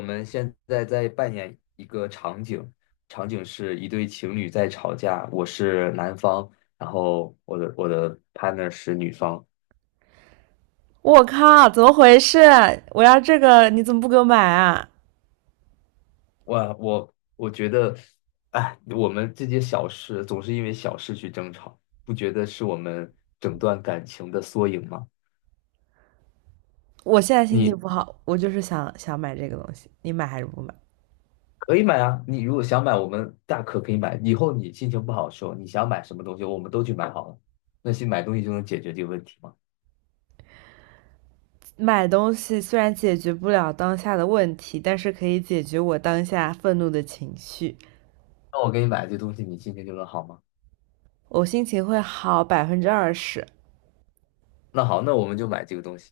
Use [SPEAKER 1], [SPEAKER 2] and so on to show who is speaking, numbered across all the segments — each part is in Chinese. [SPEAKER 1] 们现在在扮演一个场景，场景是一对情侣在吵架，我是男方，然后我的 partner 是女方。
[SPEAKER 2] 我靠，怎么回事？我要这个，你怎么不给我买啊？
[SPEAKER 1] 我觉得，哎，我们这些小事总是因为小事去争吵，不觉得是我们整段感情的缩影吗？
[SPEAKER 2] 我现在心
[SPEAKER 1] 你
[SPEAKER 2] 情不好，我就是想买这个东西，你买还是不买？
[SPEAKER 1] 可以买啊，你如果想买，我们可以买。以后你心情不好的时候，你想买什么东西，我们都去买好了。那些买东西就能解决这个问题吗？
[SPEAKER 2] 买东西虽然解决不了当下的问题，但是可以解决我当下愤怒的情绪，
[SPEAKER 1] 那我给你买这东西，你心情就能好吗？
[SPEAKER 2] 我心情会好20%。
[SPEAKER 1] 那好，那我们就买这个东西。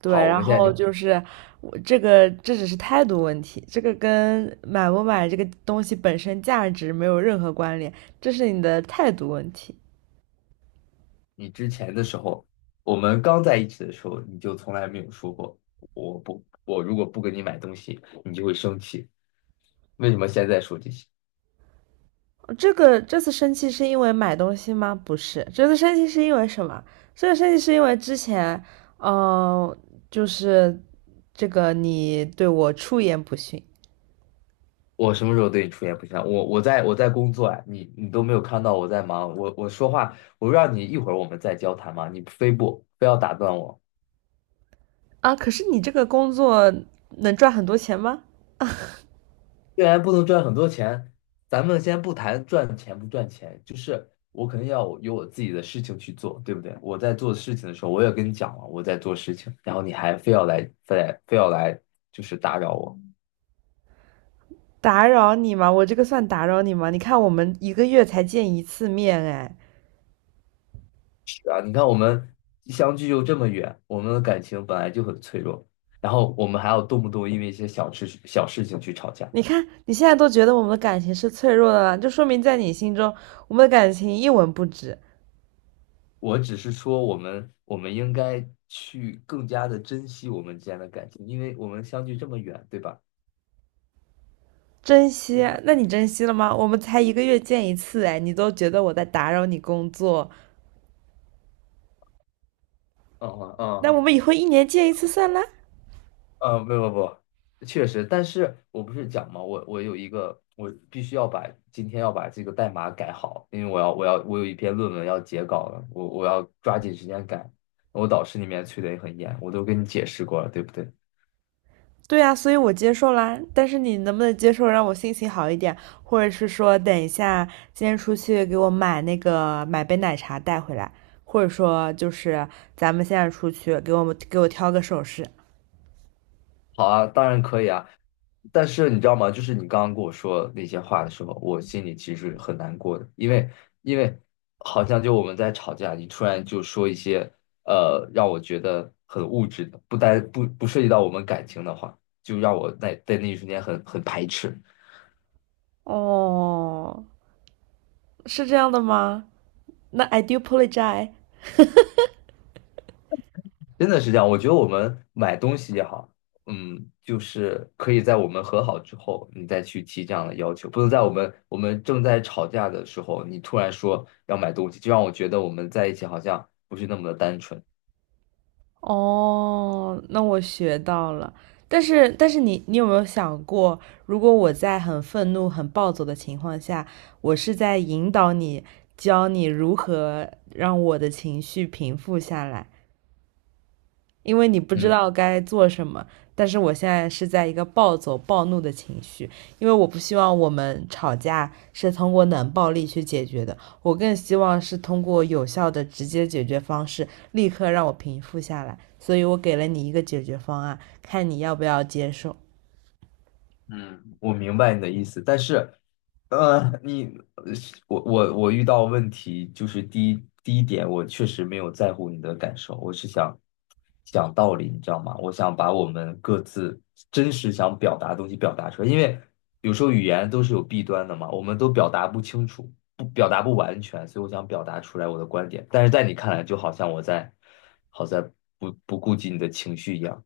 [SPEAKER 2] 对，
[SPEAKER 1] 好，我
[SPEAKER 2] 然
[SPEAKER 1] 们现在
[SPEAKER 2] 后
[SPEAKER 1] 就，
[SPEAKER 2] 就是我这个，这只是态度问题，这个跟买不买这个东西本身价值没有任何关联，这是你的态度问题。
[SPEAKER 1] 你之前的时候，我们刚在一起的时候，你就从来没有说过，我如果不给你买东西，你就会生气。为什么现在说这些？
[SPEAKER 2] 这次生气是因为买东西吗？不是，这次生气是因为什么？这次生气是因为之前，嗯，就是这个你对我出言不逊
[SPEAKER 1] 我什么时候对你出言不逊了？我在工作啊，你都没有看到我在忙，我说话，我让你一会儿我们再交谈嘛，你非要打断我。
[SPEAKER 2] 啊。可是你这个工作能赚很多钱吗？
[SPEAKER 1] 既然不能赚很多钱，咱们先不谈赚钱不赚钱，就是我肯定要有我自己的事情去做，对不对？我在做事情的时候，我也跟你讲了我在做事情，然后你还非要来，非来非要来，就是打扰我。
[SPEAKER 2] 打扰你吗？我这个算打扰你吗？你看我们一个月才见一次面，哎，
[SPEAKER 1] 是啊，你看我们相距又这么远，我们的感情本来就很脆弱，然后我们还要动不动因为一些小事情去吵架。
[SPEAKER 2] 你看你现在都觉得我们的感情是脆弱的了，就说明在你心中我们的感情一文不值。
[SPEAKER 1] 我只是说，我们应该去更加的珍惜我们之间的感情，因为我们相距这么远，对吧？
[SPEAKER 2] 珍惜？那你珍惜了吗？我们才一个月见一次，哎，你都觉得我在打扰你工作，
[SPEAKER 1] 嗯嗯
[SPEAKER 2] 那
[SPEAKER 1] 嗯，
[SPEAKER 2] 我们以后一年见一次算了？
[SPEAKER 1] 呃，不不不，确实，但是我不是讲嘛，我我有一个，我必须要把今天要把这个代码改好，因为我有一篇论文要截稿了，我要抓紧时间改。我导师那边催的也很严，我都跟你解释过了，对不对？
[SPEAKER 2] 对啊，所以我接受啦。但是你能不能接受让我心情好一点，或者是说等一下今天出去给我买那个买杯奶茶带回来，或者说就是咱们现在出去给我们给我挑个首饰。
[SPEAKER 1] 好啊，当然可以啊，但是你知道吗？就是你刚刚跟我说那些话的时候，我心里其实很难过的，因为好像就我们在吵架，你突然就说一些让我觉得很物质的，不单不不涉及到我们感情的话，就让我在那一瞬间很排斥。
[SPEAKER 2] 哦，是这样的吗？那 I do apologize.
[SPEAKER 1] 真的是这样，我觉得我们买东西也好，嗯，就是可以在我们和好之后，你再去提这样的要求，不能在我们正在吵架的时候，你突然说要买东西，就让我觉得我们在一起好像不是那么的单纯。
[SPEAKER 2] 哦，那我学到了。但是，你有没有想过，如果我在很愤怒、很暴走的情况下，我是在引导你，教你如何让我的情绪平复下来？因为你不知
[SPEAKER 1] 嗯。
[SPEAKER 2] 道该做什么。但是我现在是在一个暴走暴怒的情绪，因为我不希望我们吵架是通过冷暴力去解决的，我更希望是通过有效的直接解决方式，立刻让我平复下来。所以我给了你一个解决方案，看你要不要接受。
[SPEAKER 1] 嗯我明白你的意思，但是，呃，你我遇到问题就是第一点，我确实没有在乎你的感受，我是想讲道理，你知道吗？我想把我们各自真实想表达的东西表达出来，因为有时候语言都是有弊端的嘛，我们都表达不清楚，不表达不完全，所以我想表达出来我的观点，但是在你看来，就好像我在不不顾及你的情绪一样。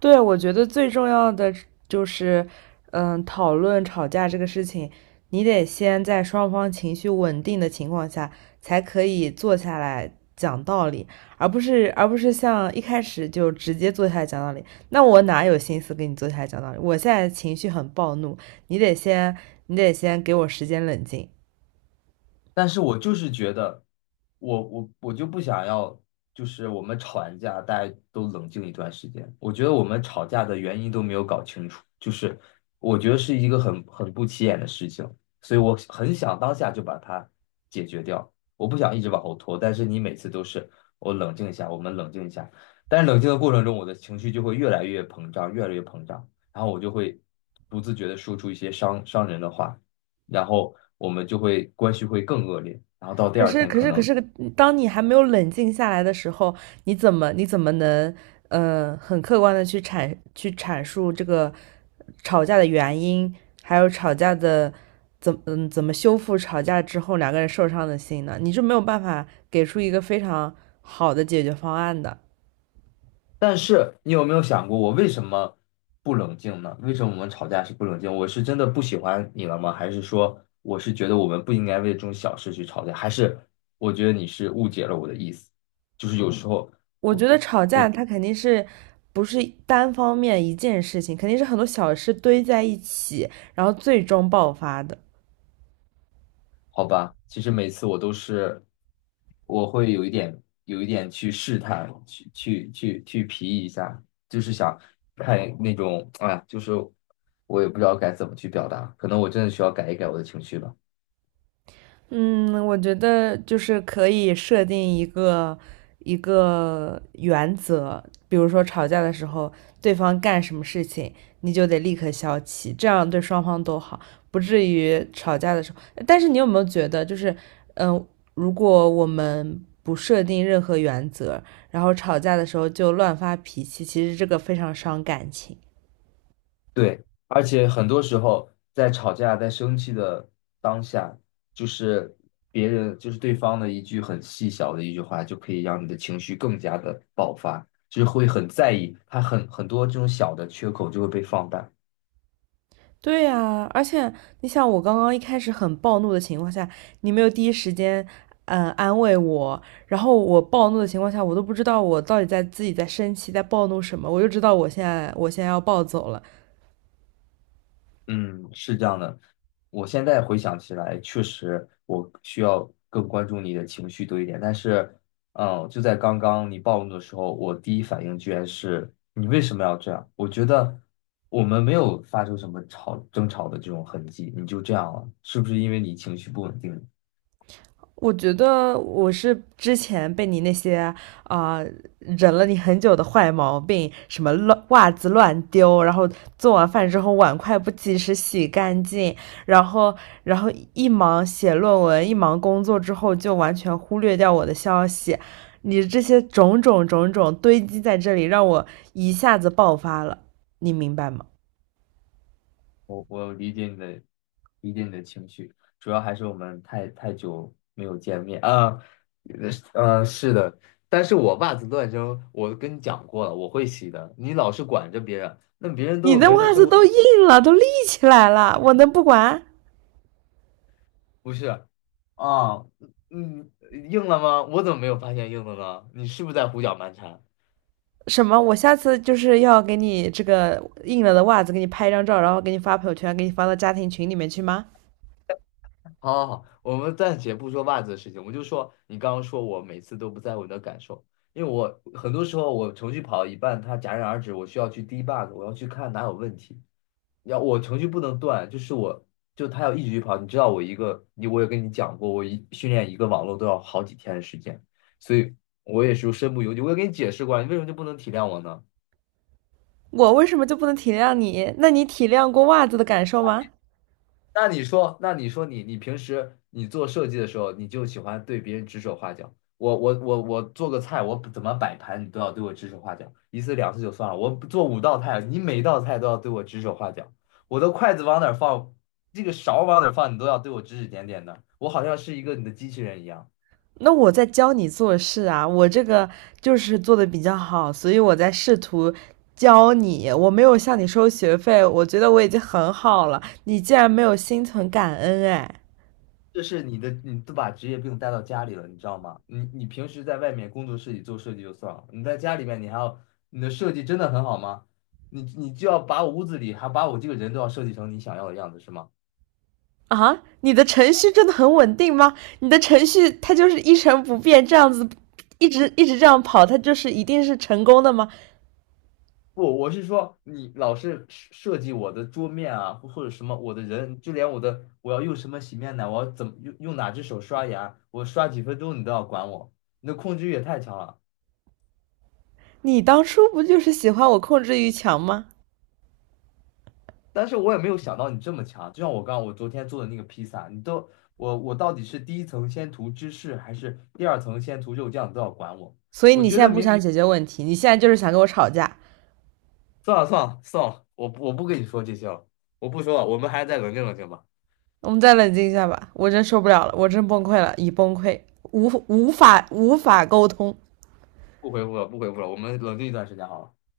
[SPEAKER 2] 对，我觉得最重要的就是，讨论吵架这个事情，你得先在双方情绪稳定的情况下，才可以坐下来讲道理，而不是像一开始就直接坐下来讲道理。那我哪有心思跟你坐下来讲道理？我现在情绪很暴怒，你得先你得先给我时间冷静。
[SPEAKER 1] 但是我就是觉得，我就不想要，就是我们吵完架，大家都冷静一段时间。我觉得我们吵架的原因都没有搞清楚，就是我觉得是一个很不起眼的事情，所以我很想当下就把它解决掉。我不想一直往后拖，但是你每次都是我冷静一下，我们冷静一下，但是冷静的过程中，我的情绪就会越来越膨胀，越来越膨胀，然后我就会不自觉的说出一些伤人的话。然后我们就会关系会更恶劣，然后到第
[SPEAKER 2] 可
[SPEAKER 1] 二
[SPEAKER 2] 是，
[SPEAKER 1] 天可
[SPEAKER 2] 可
[SPEAKER 1] 能，
[SPEAKER 2] 是，当你还没有冷静下来的时候，你怎么能，很客观的去去阐述这个吵架的原因，还有吵架的怎么修复吵架之后两个人受伤的心呢？你是没有办法给出一个非常好的解决方案的。
[SPEAKER 1] 但是你有没有想过我为什么不冷静呢？为什么我们吵架是不冷静？我是真的不喜欢你了吗？还是说我是觉得我们不应该为这种小事去吵架？还是我觉得你是误解了我的意思？就是有时候
[SPEAKER 2] 我
[SPEAKER 1] 我
[SPEAKER 2] 觉得吵
[SPEAKER 1] 我。
[SPEAKER 2] 架它肯定是不是单方面一件事情，肯定是很多小事堆在一起，然后最终爆发的。
[SPEAKER 1] 好吧，其实每次我都是，我会有一点去试探，去去皮一下，就是想看那种，哎呀，就是我也不知道该怎么去表达，可能我真的需要改一改我的情绪吧。
[SPEAKER 2] 嗯，我觉得就是可以设定一个一个原则，比如说吵架的时候，对方干什么事情，你就得立刻消气，这样对双方都好，不至于吵架的时候。但是你有没有觉得，嗯，呃如果我们不设定任何原则，然后吵架的时候就乱发脾气，其实这个非常伤感情。
[SPEAKER 1] 对，而且很多时候在吵架、在生气的当下，就是别人就是对方的很细小的一句话，就可以让你的情绪更加的爆发，就是会很在意，很多这种小的缺口就会被放大。
[SPEAKER 2] 对呀，而且你想，我刚刚一开始很暴怒的情况下，你没有第一时间，安慰我，然后我暴怒的情况下，我都不知道我到底在自己在生气，在暴怒什么，我就知道我现在要暴走了，
[SPEAKER 1] 嗯，是这样的。我现在回想起来，确实我需要更关注你的情绪多一点。但是，嗯，就在刚刚你暴怒的时候，我第一反应居然是你为什么要这样？我觉得我们没有发生什么争吵的这种痕迹，你就这样了，是不是因为你情绪不稳定？
[SPEAKER 2] 我觉得我是之前被你那些啊、呃忍了你很久的坏毛病，什么乱袜子乱丢，然后做完饭之后碗筷不及时洗干净，然后然后一忙写论文，一忙工作之后就完全忽略掉我的消息，你这些种种种种堆积在这里，让我一下子爆发了，你明白吗？
[SPEAKER 1] 我理解你的理解你的情绪，主要还是我们太久没有见面啊，呃，呃是的，但是我袜子乱扔，我跟你讲过了，我会洗的。你老是管着别人，那别人都
[SPEAKER 2] 你
[SPEAKER 1] 有
[SPEAKER 2] 的
[SPEAKER 1] 别人的
[SPEAKER 2] 袜
[SPEAKER 1] 生
[SPEAKER 2] 子
[SPEAKER 1] 活，
[SPEAKER 2] 都硬了，都立起来了，我能不管？
[SPEAKER 1] 不是啊？嗯，嗯硬了吗？我怎么没有发现硬的呢？你是不是在胡搅蛮缠？
[SPEAKER 2] 什么？我下次就是要给你这个印了的袜子给你拍一张照，然后给你发朋友圈，给你发到家庭群里面去吗？
[SPEAKER 1] 好好好，我们暂且不说袜子的事情，我们就说你刚刚说我每次都不在乎你的感受，因为我很多时候我程序跑到一半，它戛然而止，我需要去 debug，我要去看哪有问题。要我程序不能断，就是我就它要一直去跑。你知道我一个，你我也跟你讲过，我一训练一个网络都要好几天的时间，所以我也是身不由己。我也跟你解释过了，你为什么就不能体谅我呢？
[SPEAKER 2] 我为什么就不能体谅你？那你体谅过袜子的感受吗？
[SPEAKER 1] 那你说你平时你做设计的时候，你就喜欢对别人指手画脚。我做个菜，我怎么摆盘，你都要对我指手画脚，一次两次就算了。我做五道菜，你每道菜都要对我指手画脚。我的筷子往哪儿放，这个勺往哪儿放，你都要对我指指点点的。我好像是一个你的机器人一样。
[SPEAKER 2] 那我在教你做事啊，我这个就是做的比较好，所以我在试图教你。我没有向你收学费，我觉得我已经很好了。你竟然没有心存感恩，哎，
[SPEAKER 1] 这是你的，你都把职业病带到家里了，你知道吗？你平时在外面工作室里做设计就算了，你在家里面你还要，你的设计真的很好吗？你就要把屋子里还把我这个人都要设计成你想要的样子是吗？
[SPEAKER 2] 啊，你的程序真的很稳定吗？你的程序它就是一成不变这样子，一直这样跑，它就是一定是成功的吗？
[SPEAKER 1] 不，我是说你老是设计我的桌面啊，或者什么我的人，就连我要用什么洗面奶，我要怎么用哪只手刷牙，我刷几分钟你都要管我，你的控制欲也太强了。
[SPEAKER 2] 你当初不就是喜欢我控制欲强吗？
[SPEAKER 1] 但是我也没有想到你这么强，就像我刚刚我昨天做的那个披萨，我到底是第一层先涂芝士，还是第二层先涂肉酱，你都要管我。
[SPEAKER 2] 所以
[SPEAKER 1] 我
[SPEAKER 2] 你
[SPEAKER 1] 觉
[SPEAKER 2] 现在
[SPEAKER 1] 得
[SPEAKER 2] 不想解决问题，你现在就是想跟我吵架。
[SPEAKER 1] 算了算了算了，我不跟你说这些了，我不说了，我们还是再冷静冷静吧，
[SPEAKER 2] 我们再冷静一下吧，我真受不了了，我真崩溃了，已崩溃，无法沟通。
[SPEAKER 1] 不回复了不回复了，我们冷静一段时间好了。